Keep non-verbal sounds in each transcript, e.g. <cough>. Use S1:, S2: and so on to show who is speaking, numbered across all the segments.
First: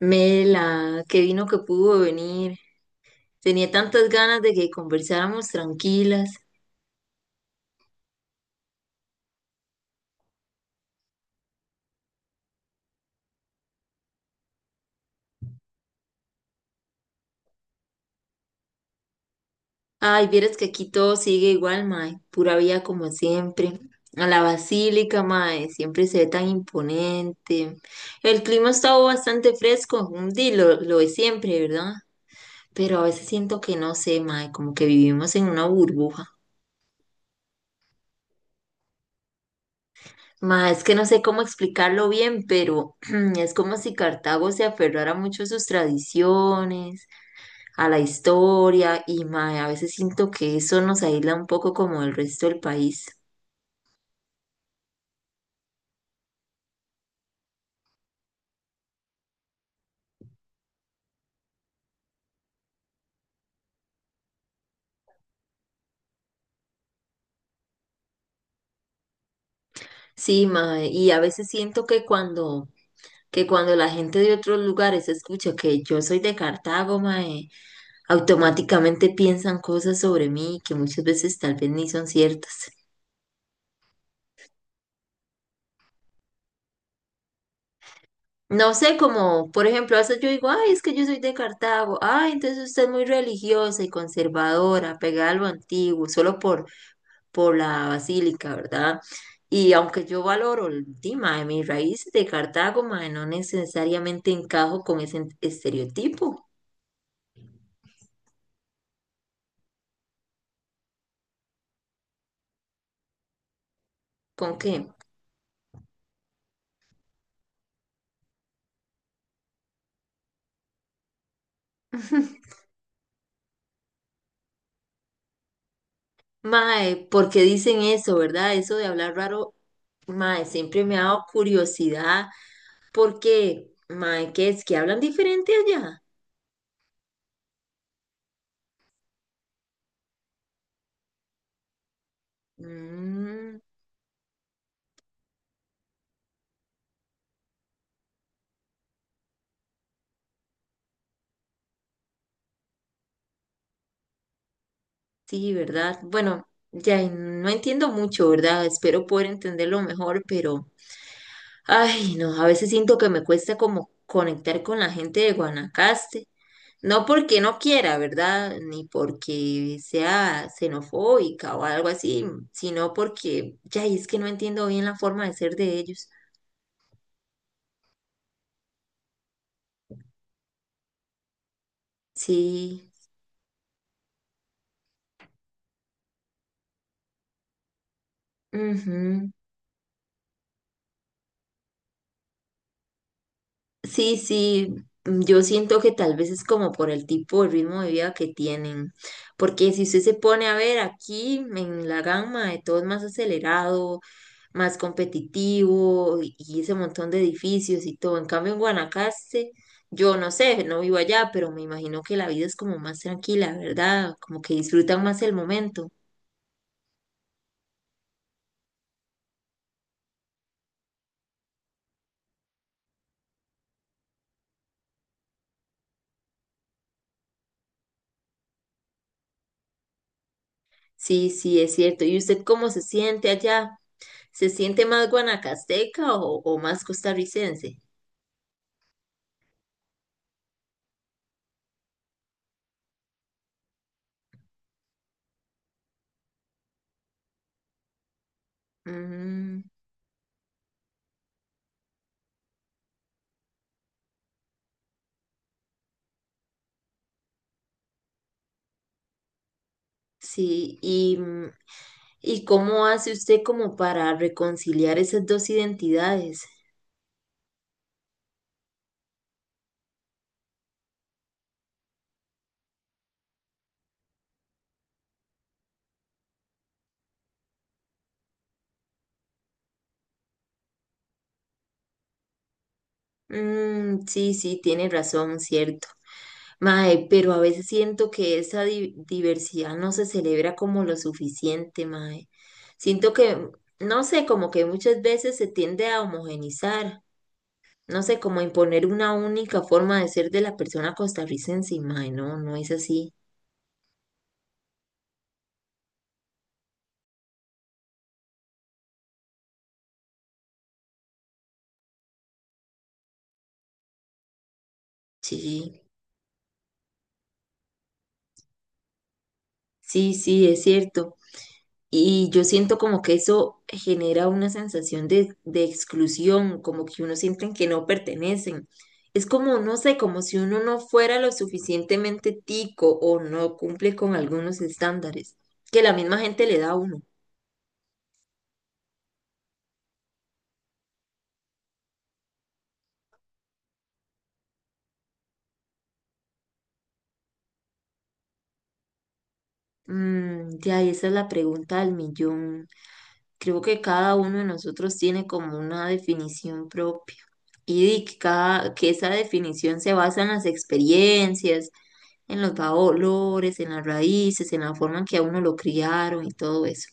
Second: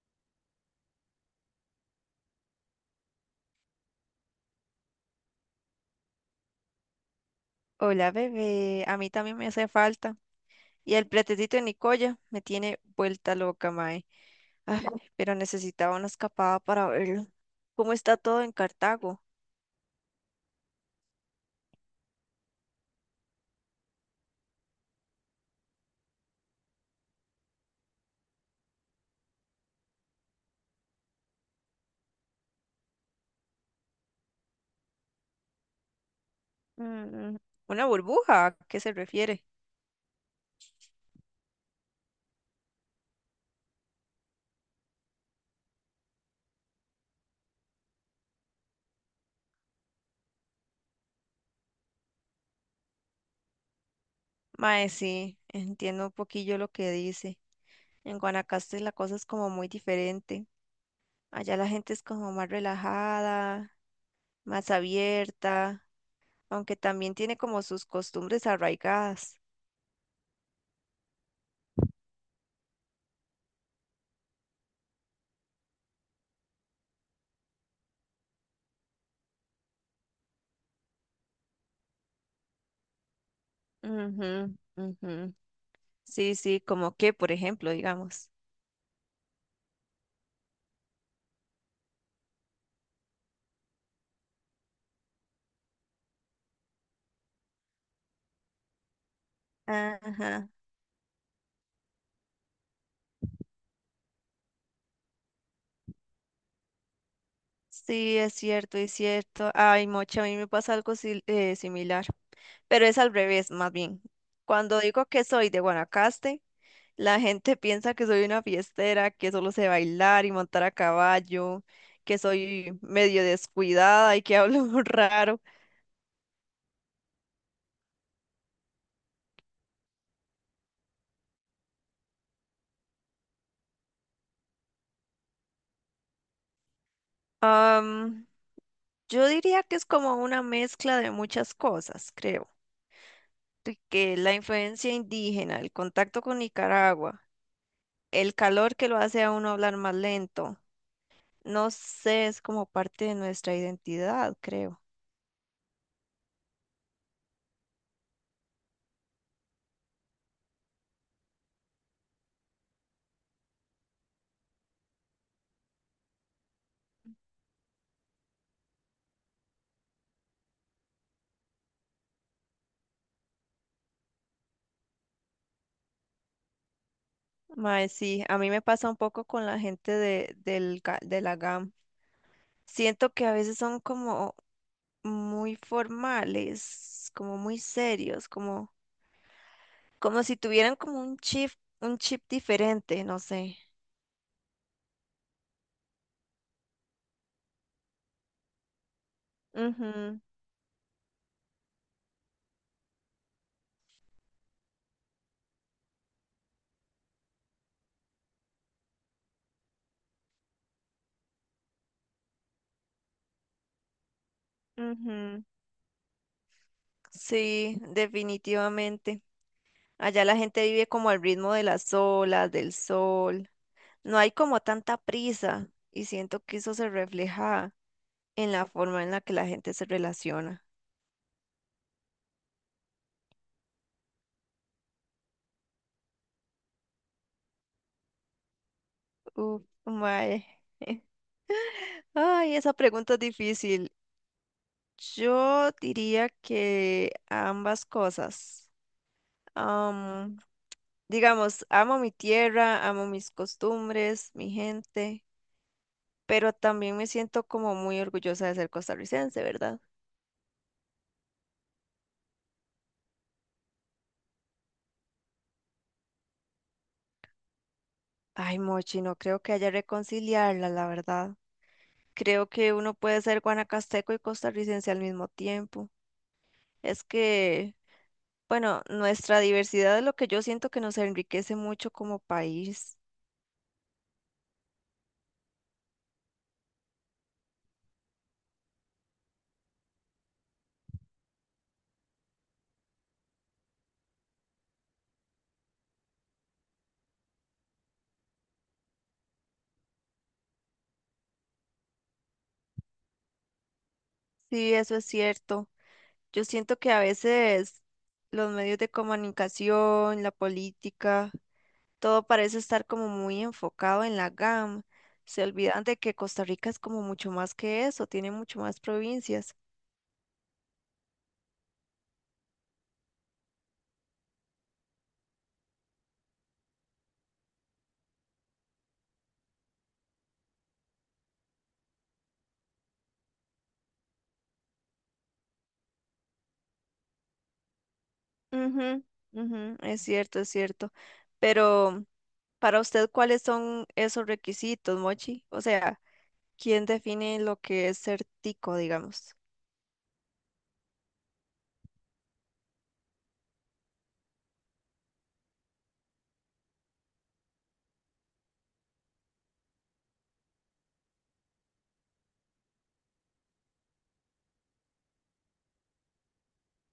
S1: Mela, qué vino que pudo venir. Tenía tantas ganas de que conversáramos tranquilas.
S2: Hola, bebé. A mí también me hace falta. Y el pretecito de Nicoya me tiene vuelta loca, mae. Ay, pero necesitaba una escapada para verlo. ¿Cómo está todo en Cartago?
S1: Ay, vieras que aquí todo sigue igual, mae. Pura vida como siempre. A la basílica, mae, siempre se ve tan imponente. El clima ha estado bastante fresco, un día lo de siempre, ¿verdad? Pero a veces siento que no sé, mae, como que vivimos en una burbuja.
S2: Mm, una burbuja, ¿a qué se refiere?
S1: Mae, es que no sé cómo explicarlo bien, pero <clears throat> es como si Cartago se aferrara mucho a sus tradiciones, a la historia y mae, a veces siento que eso nos aísla un poco como el resto del país.
S2: Mae, sí, entiendo un poquillo lo que dice. En Guanacaste la cosa es como muy diferente. Allá la gente es como más relajada, más abierta, aunque también tiene como sus costumbres arraigadas.
S1: Sí, mae, y a veces siento que cuando la gente de otros lugares escucha que yo soy de Cartago, mae, automáticamente piensan cosas sobre mí que muchas veces tal vez ni son ciertas.
S2: Ujú, ujú. Sí, sí, como que, por ejemplo, digamos.
S1: No sé, como por ejemplo, a veces yo digo, ay, es que yo soy de Cartago, ay, entonces usted es muy religiosa y conservadora, pegada a lo antiguo, solo por la basílica, ¿verdad? Y aunque yo
S2: Ajá.
S1: valoro el tema de mis raíces de Cartago, mae, no necesariamente encajo con ese estereotipo.
S2: Sí, es cierto, es cierto. Ay, mocha, a mí me pasa algo similar, pero es al revés, más bien.
S1: ¿Con qué?
S2: Cuando digo que soy de Guanacaste, la gente piensa que soy una fiestera, que solo sé bailar y montar a caballo, que
S1: <laughs>
S2: soy medio descuidada y que hablo <laughs> raro.
S1: Mae, porque dicen eso, ¿verdad? Eso de hablar raro, mae, siempre me ha dado curiosidad. ¿Por qué, Mae? ¿Qué es? ¿Que hablan diferente allá?
S2: Am, yo diría que es como una mezcla de muchas cosas, creo.
S1: Mm,
S2: De Que la influencia indígena, el contacto con Nicaragua. El calor que lo hace a uno hablar más lento. No sé, es como parte de nuestra identidad, creo.
S1: sí, ¿verdad? Bueno, ya no entiendo mucho, ¿verdad? Espero poder entenderlo mejor, pero ay, no, a veces siento que me cuesta como conectar con la gente de Guanacaste. No porque no quiera, ¿verdad? Ni porque sea xenofóbica o algo así, sino porque ya y es que no entiendo bien la forma de ser de ellos.
S2: Mae, sí, a mí me pasa un poco con la gente de la GAM.
S1: Sí,
S2: Siento que a veces son como muy formales, como muy serios, como,
S1: ujú.
S2: como si tuvieran como un chip diferente, no sé.
S1: Sí, sí, yo siento que tal vez es como por el tipo de ritmo de vida que tienen. Porque si usted se
S2: Ujú,
S1: pone a ver aquí en la gama, de todo es más acelerado, más competitivo y ese montón de edificios y todo. En cambio, en Guanacaste, yo no sé, no vivo allá, pero me imagino que la vida es como más tranquila, ¿verdad? Como que disfrutan más el
S2: ujú.
S1: momento.
S2: Sí, definitivamente. Allá la gente vive como al ritmo de las olas, del sol. No hay como tanta prisa y siento que eso se refleja en la forma en la que la gente se relaciona.
S1: Sí, sí, es cierto. ¿Y usted cómo se siente allá? ¿Se siente más guanacasteca o más costarricense?
S2: Uf, mae. <laughs> Ay, esa pregunta es difícil. Yo diría que ambas cosas.
S1: Mm,
S2: Am, digamos, amo mi tierra, amo mis costumbres, mi gente, pero también me siento como muy orgullosa de ser costarricense, ¿verdad?
S1: sí, y, ¿y cómo hace usted como para reconciliar esas dos identidades?
S2: Ay, Mochi, no creo que haya reconciliarla, la verdad. Creo que uno puede ser guanacasteco y costarricense al mismo tiempo. Es que, bueno, nuestra diversidad es lo que yo siento que nos enriquece mucho como país.
S1: Mm, sí, sí, tiene razón, cierto. Mae, pero a veces siento que esa diversidad no se celebra como lo suficiente, mae. Siento que, no sé, como que muchas veces se tiende a homogenizar, no sé, como a imponer una única forma de ser de la persona costarricense, y mae, no, no es así.
S2: Sí, eso es cierto. Yo siento que a veces los medios de comunicación, la política, todo parece estar como muy enfocado en la GAM. Se
S1: Sí,
S2: olvidan de que Costa Rica es como mucho más que eso, tiene mucho más provincias.
S1: sí, sí, es cierto. Y yo siento como que eso genera una sensación de exclusión, como que uno sienten que no pertenecen. Es como, no sé, como si uno no fuera lo suficientemente tico o no cumple con algunos estándares que la misma gente le da a uno.
S2: Ujú, ujú, es cierto, es cierto. Pero... para usted, ¿cuáles son esos requisitos, Mochi? O sea, ¿quién define lo que es ser tico, digamos?
S1: Mm, ya, y esa es la pregunta del millón. Creo que cada uno de nosotros tiene como una definición propia y que esa definición se basa en las experiencias, en los valores, en las raíces, en la forma en que a uno lo criaron y todo eso.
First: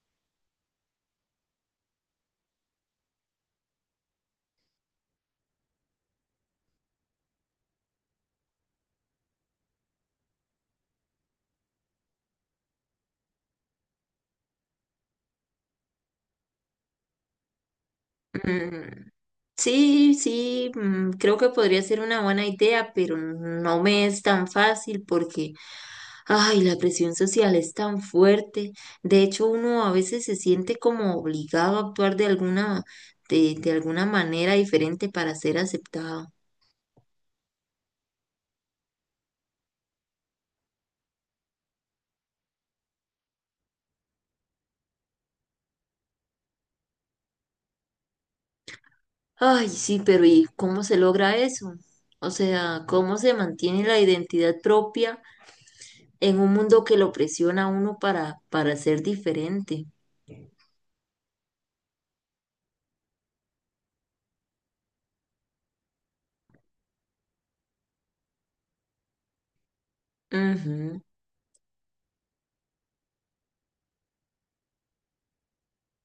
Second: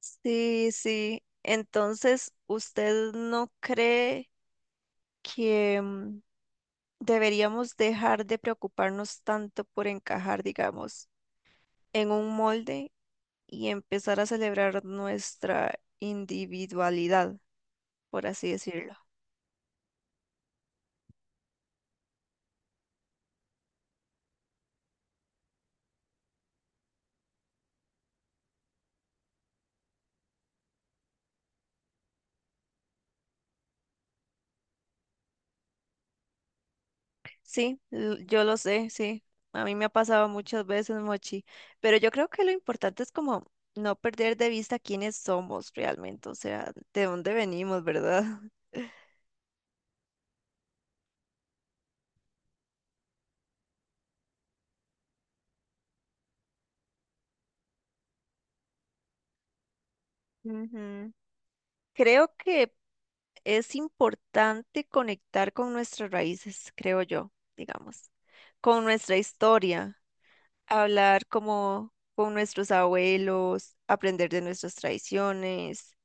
S2: Sí, sí. Entonces, ¿usted no cree que deberíamos dejar de preocuparnos tanto por encajar, digamos, en un molde y empezar a celebrar nuestra individualidad, por así decirlo?
S1: Mm. Sí, sí, mm, creo que podría ser una buena idea, pero no me es tan fácil porque, ay, la presión social es tan fuerte. De hecho, uno a veces se siente como obligado a actuar de alguna, de alguna manera diferente para ser aceptado.
S2: Sí, yo lo sé, sí. A mí me ha pasado muchas veces, Mochi. Pero yo creo que lo importante es como no perder de vista quiénes somos realmente, o sea, de dónde venimos, ¿verdad? <laughs>
S1: Ay, sí, pero ¿y cómo se logra eso? O sea, ¿cómo se mantiene la identidad propia en un mundo que lo presiona a uno para ser diferente?
S2: Ujú. Creo que es importante conectar con nuestras raíces, creo yo, digamos, con nuestra historia,
S1: Ujú.
S2: hablar como con nuestros abuelos, aprender de nuestras tradiciones.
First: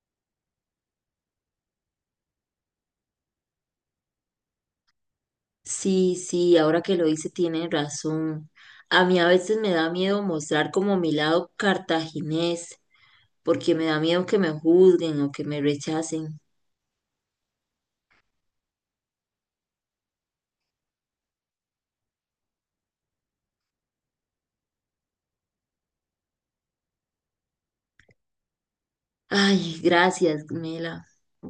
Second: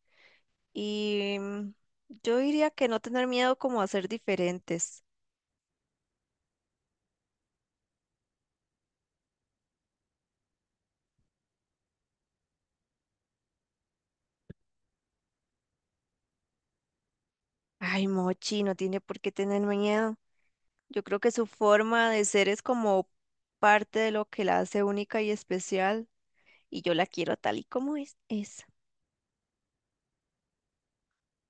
S2: Y mm, yo diría que no tener miedo como a ser diferentes.
S1: Sí, sí, ahora que lo dice tiene razón. A mí a veces me da miedo mostrar como mi lado cartaginés, porque me da miedo que me juzguen o que me rechacen.
S2: Ay, Mochi, no tiene por qué tener miedo. Yo creo que su forma de ser es como parte de lo que la hace única y especial. Y yo la quiero tal y como es. Es.
S1: Ay, gracias, Mela.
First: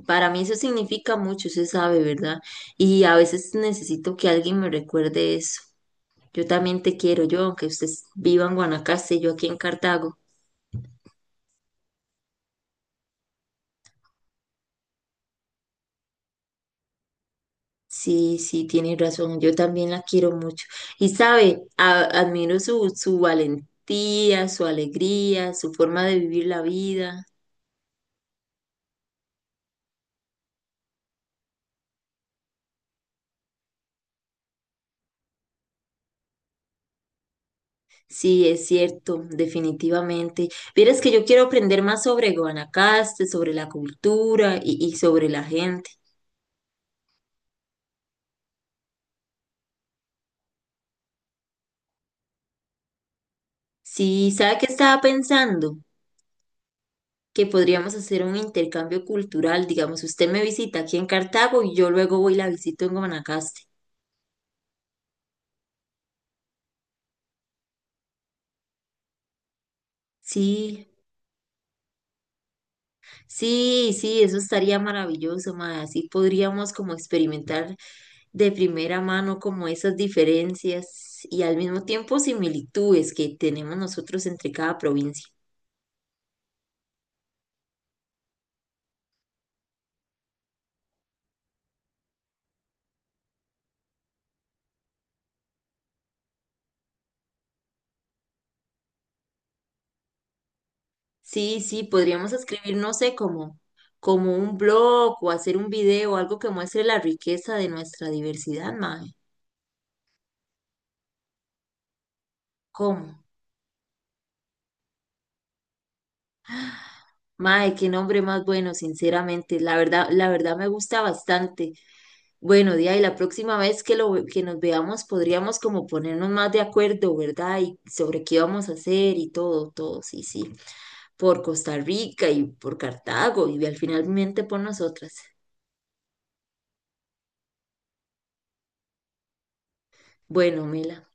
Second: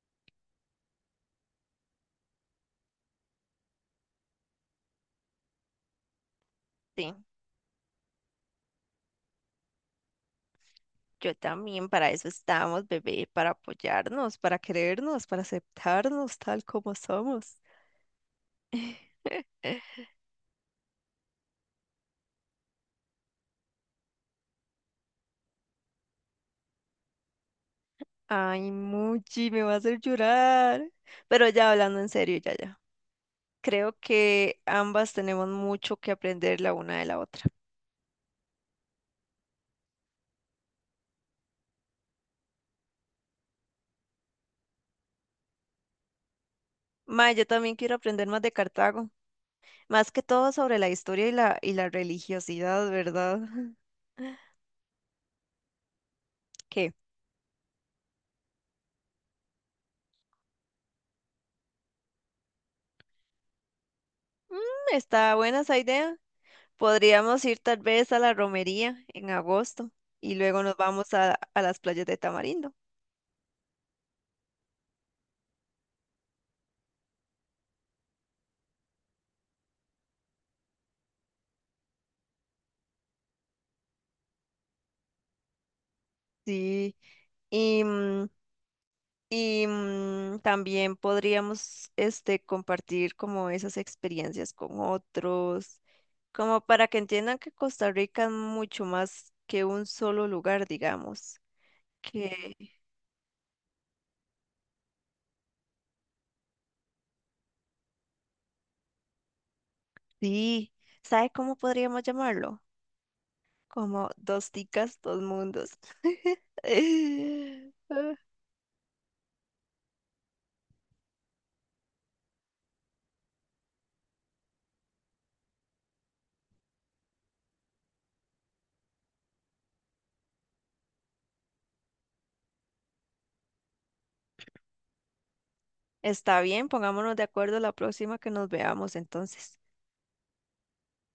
S1: Para mí eso significa mucho, se sabe, ¿verdad? Y a veces necesito que alguien me recuerde eso. Yo también te
S2: Sí,
S1: quiero, yo, aunque ustedes vivan en Guanacaste, yo aquí en Cartago.
S2: yo también para eso estamos, bebé, para apoyarnos, para querernos, para aceptarnos tal como somos.
S1: Sí, sí, tienes razón. Yo también la
S2: <laughs>
S1: quiero mucho. Y sabe, admiro su, su valentía, su alegría, su forma de vivir la vida.
S2: Ay, Mochi, me va a hacer llorar. Pero ya hablando en serio, ya, ya. Creo que ambas tenemos mucho que aprender la una de la otra.
S1: Sí, es cierto, definitivamente. Vieras que yo quiero aprender más sobre Guanacaste, sobre la cultura y sobre la gente.
S2: Ma, yo también quiero aprender más de Cartago, más que todo sobre la historia y la religiosidad, ¿verdad? <laughs>
S1: Sí, ¿sabe qué estaba pensando?
S2: ¿Qué?
S1: Que podríamos hacer un intercambio cultural. Digamos, usted me visita aquí en Cartago y yo luego voy y la visito en Guanacaste.
S2: Mm, está buena esa idea. Podríamos ir tal vez a la romería en agosto y luego nos
S1: Sí.
S2: vamos a las playas de Tamarindo.
S1: Sí, sí, eso estaría maravilloso, mae. Así podríamos como experimentar de primera mano como esas diferencias y al mismo tiempo similitudes que tenemos nosotros entre cada provincia.
S2: Sí, y mm, también podríamos este, compartir como esas experiencias con otros, como para que entiendan que Costa Rica es mucho más que un solo lugar, digamos.
S1: Sí, sí, podríamos
S2: Que
S1: escribir, no sé, como, como un blog o hacer un video, algo que muestre la riqueza de nuestra diversidad, mae.
S2: sí, ¿sabe cómo podríamos llamarlo?
S1: ¿Cómo?
S2: Como dos ticas, dos mundos.
S1: Mae, qué
S2: <laughs>
S1: nombre más bueno, sinceramente. La verdad me gusta bastante. Bueno, Día, y la próxima vez que nos veamos podríamos como ponernos más de acuerdo, ¿verdad? Y sobre qué vamos a hacer y todo, todo, sí, sí. Por Costa Rica y por Cartago y al finalmente por nosotras.
S2: Está bien, pongámonos de acuerdo la próxima que nos veamos entonces.
S1: Bueno, Mela.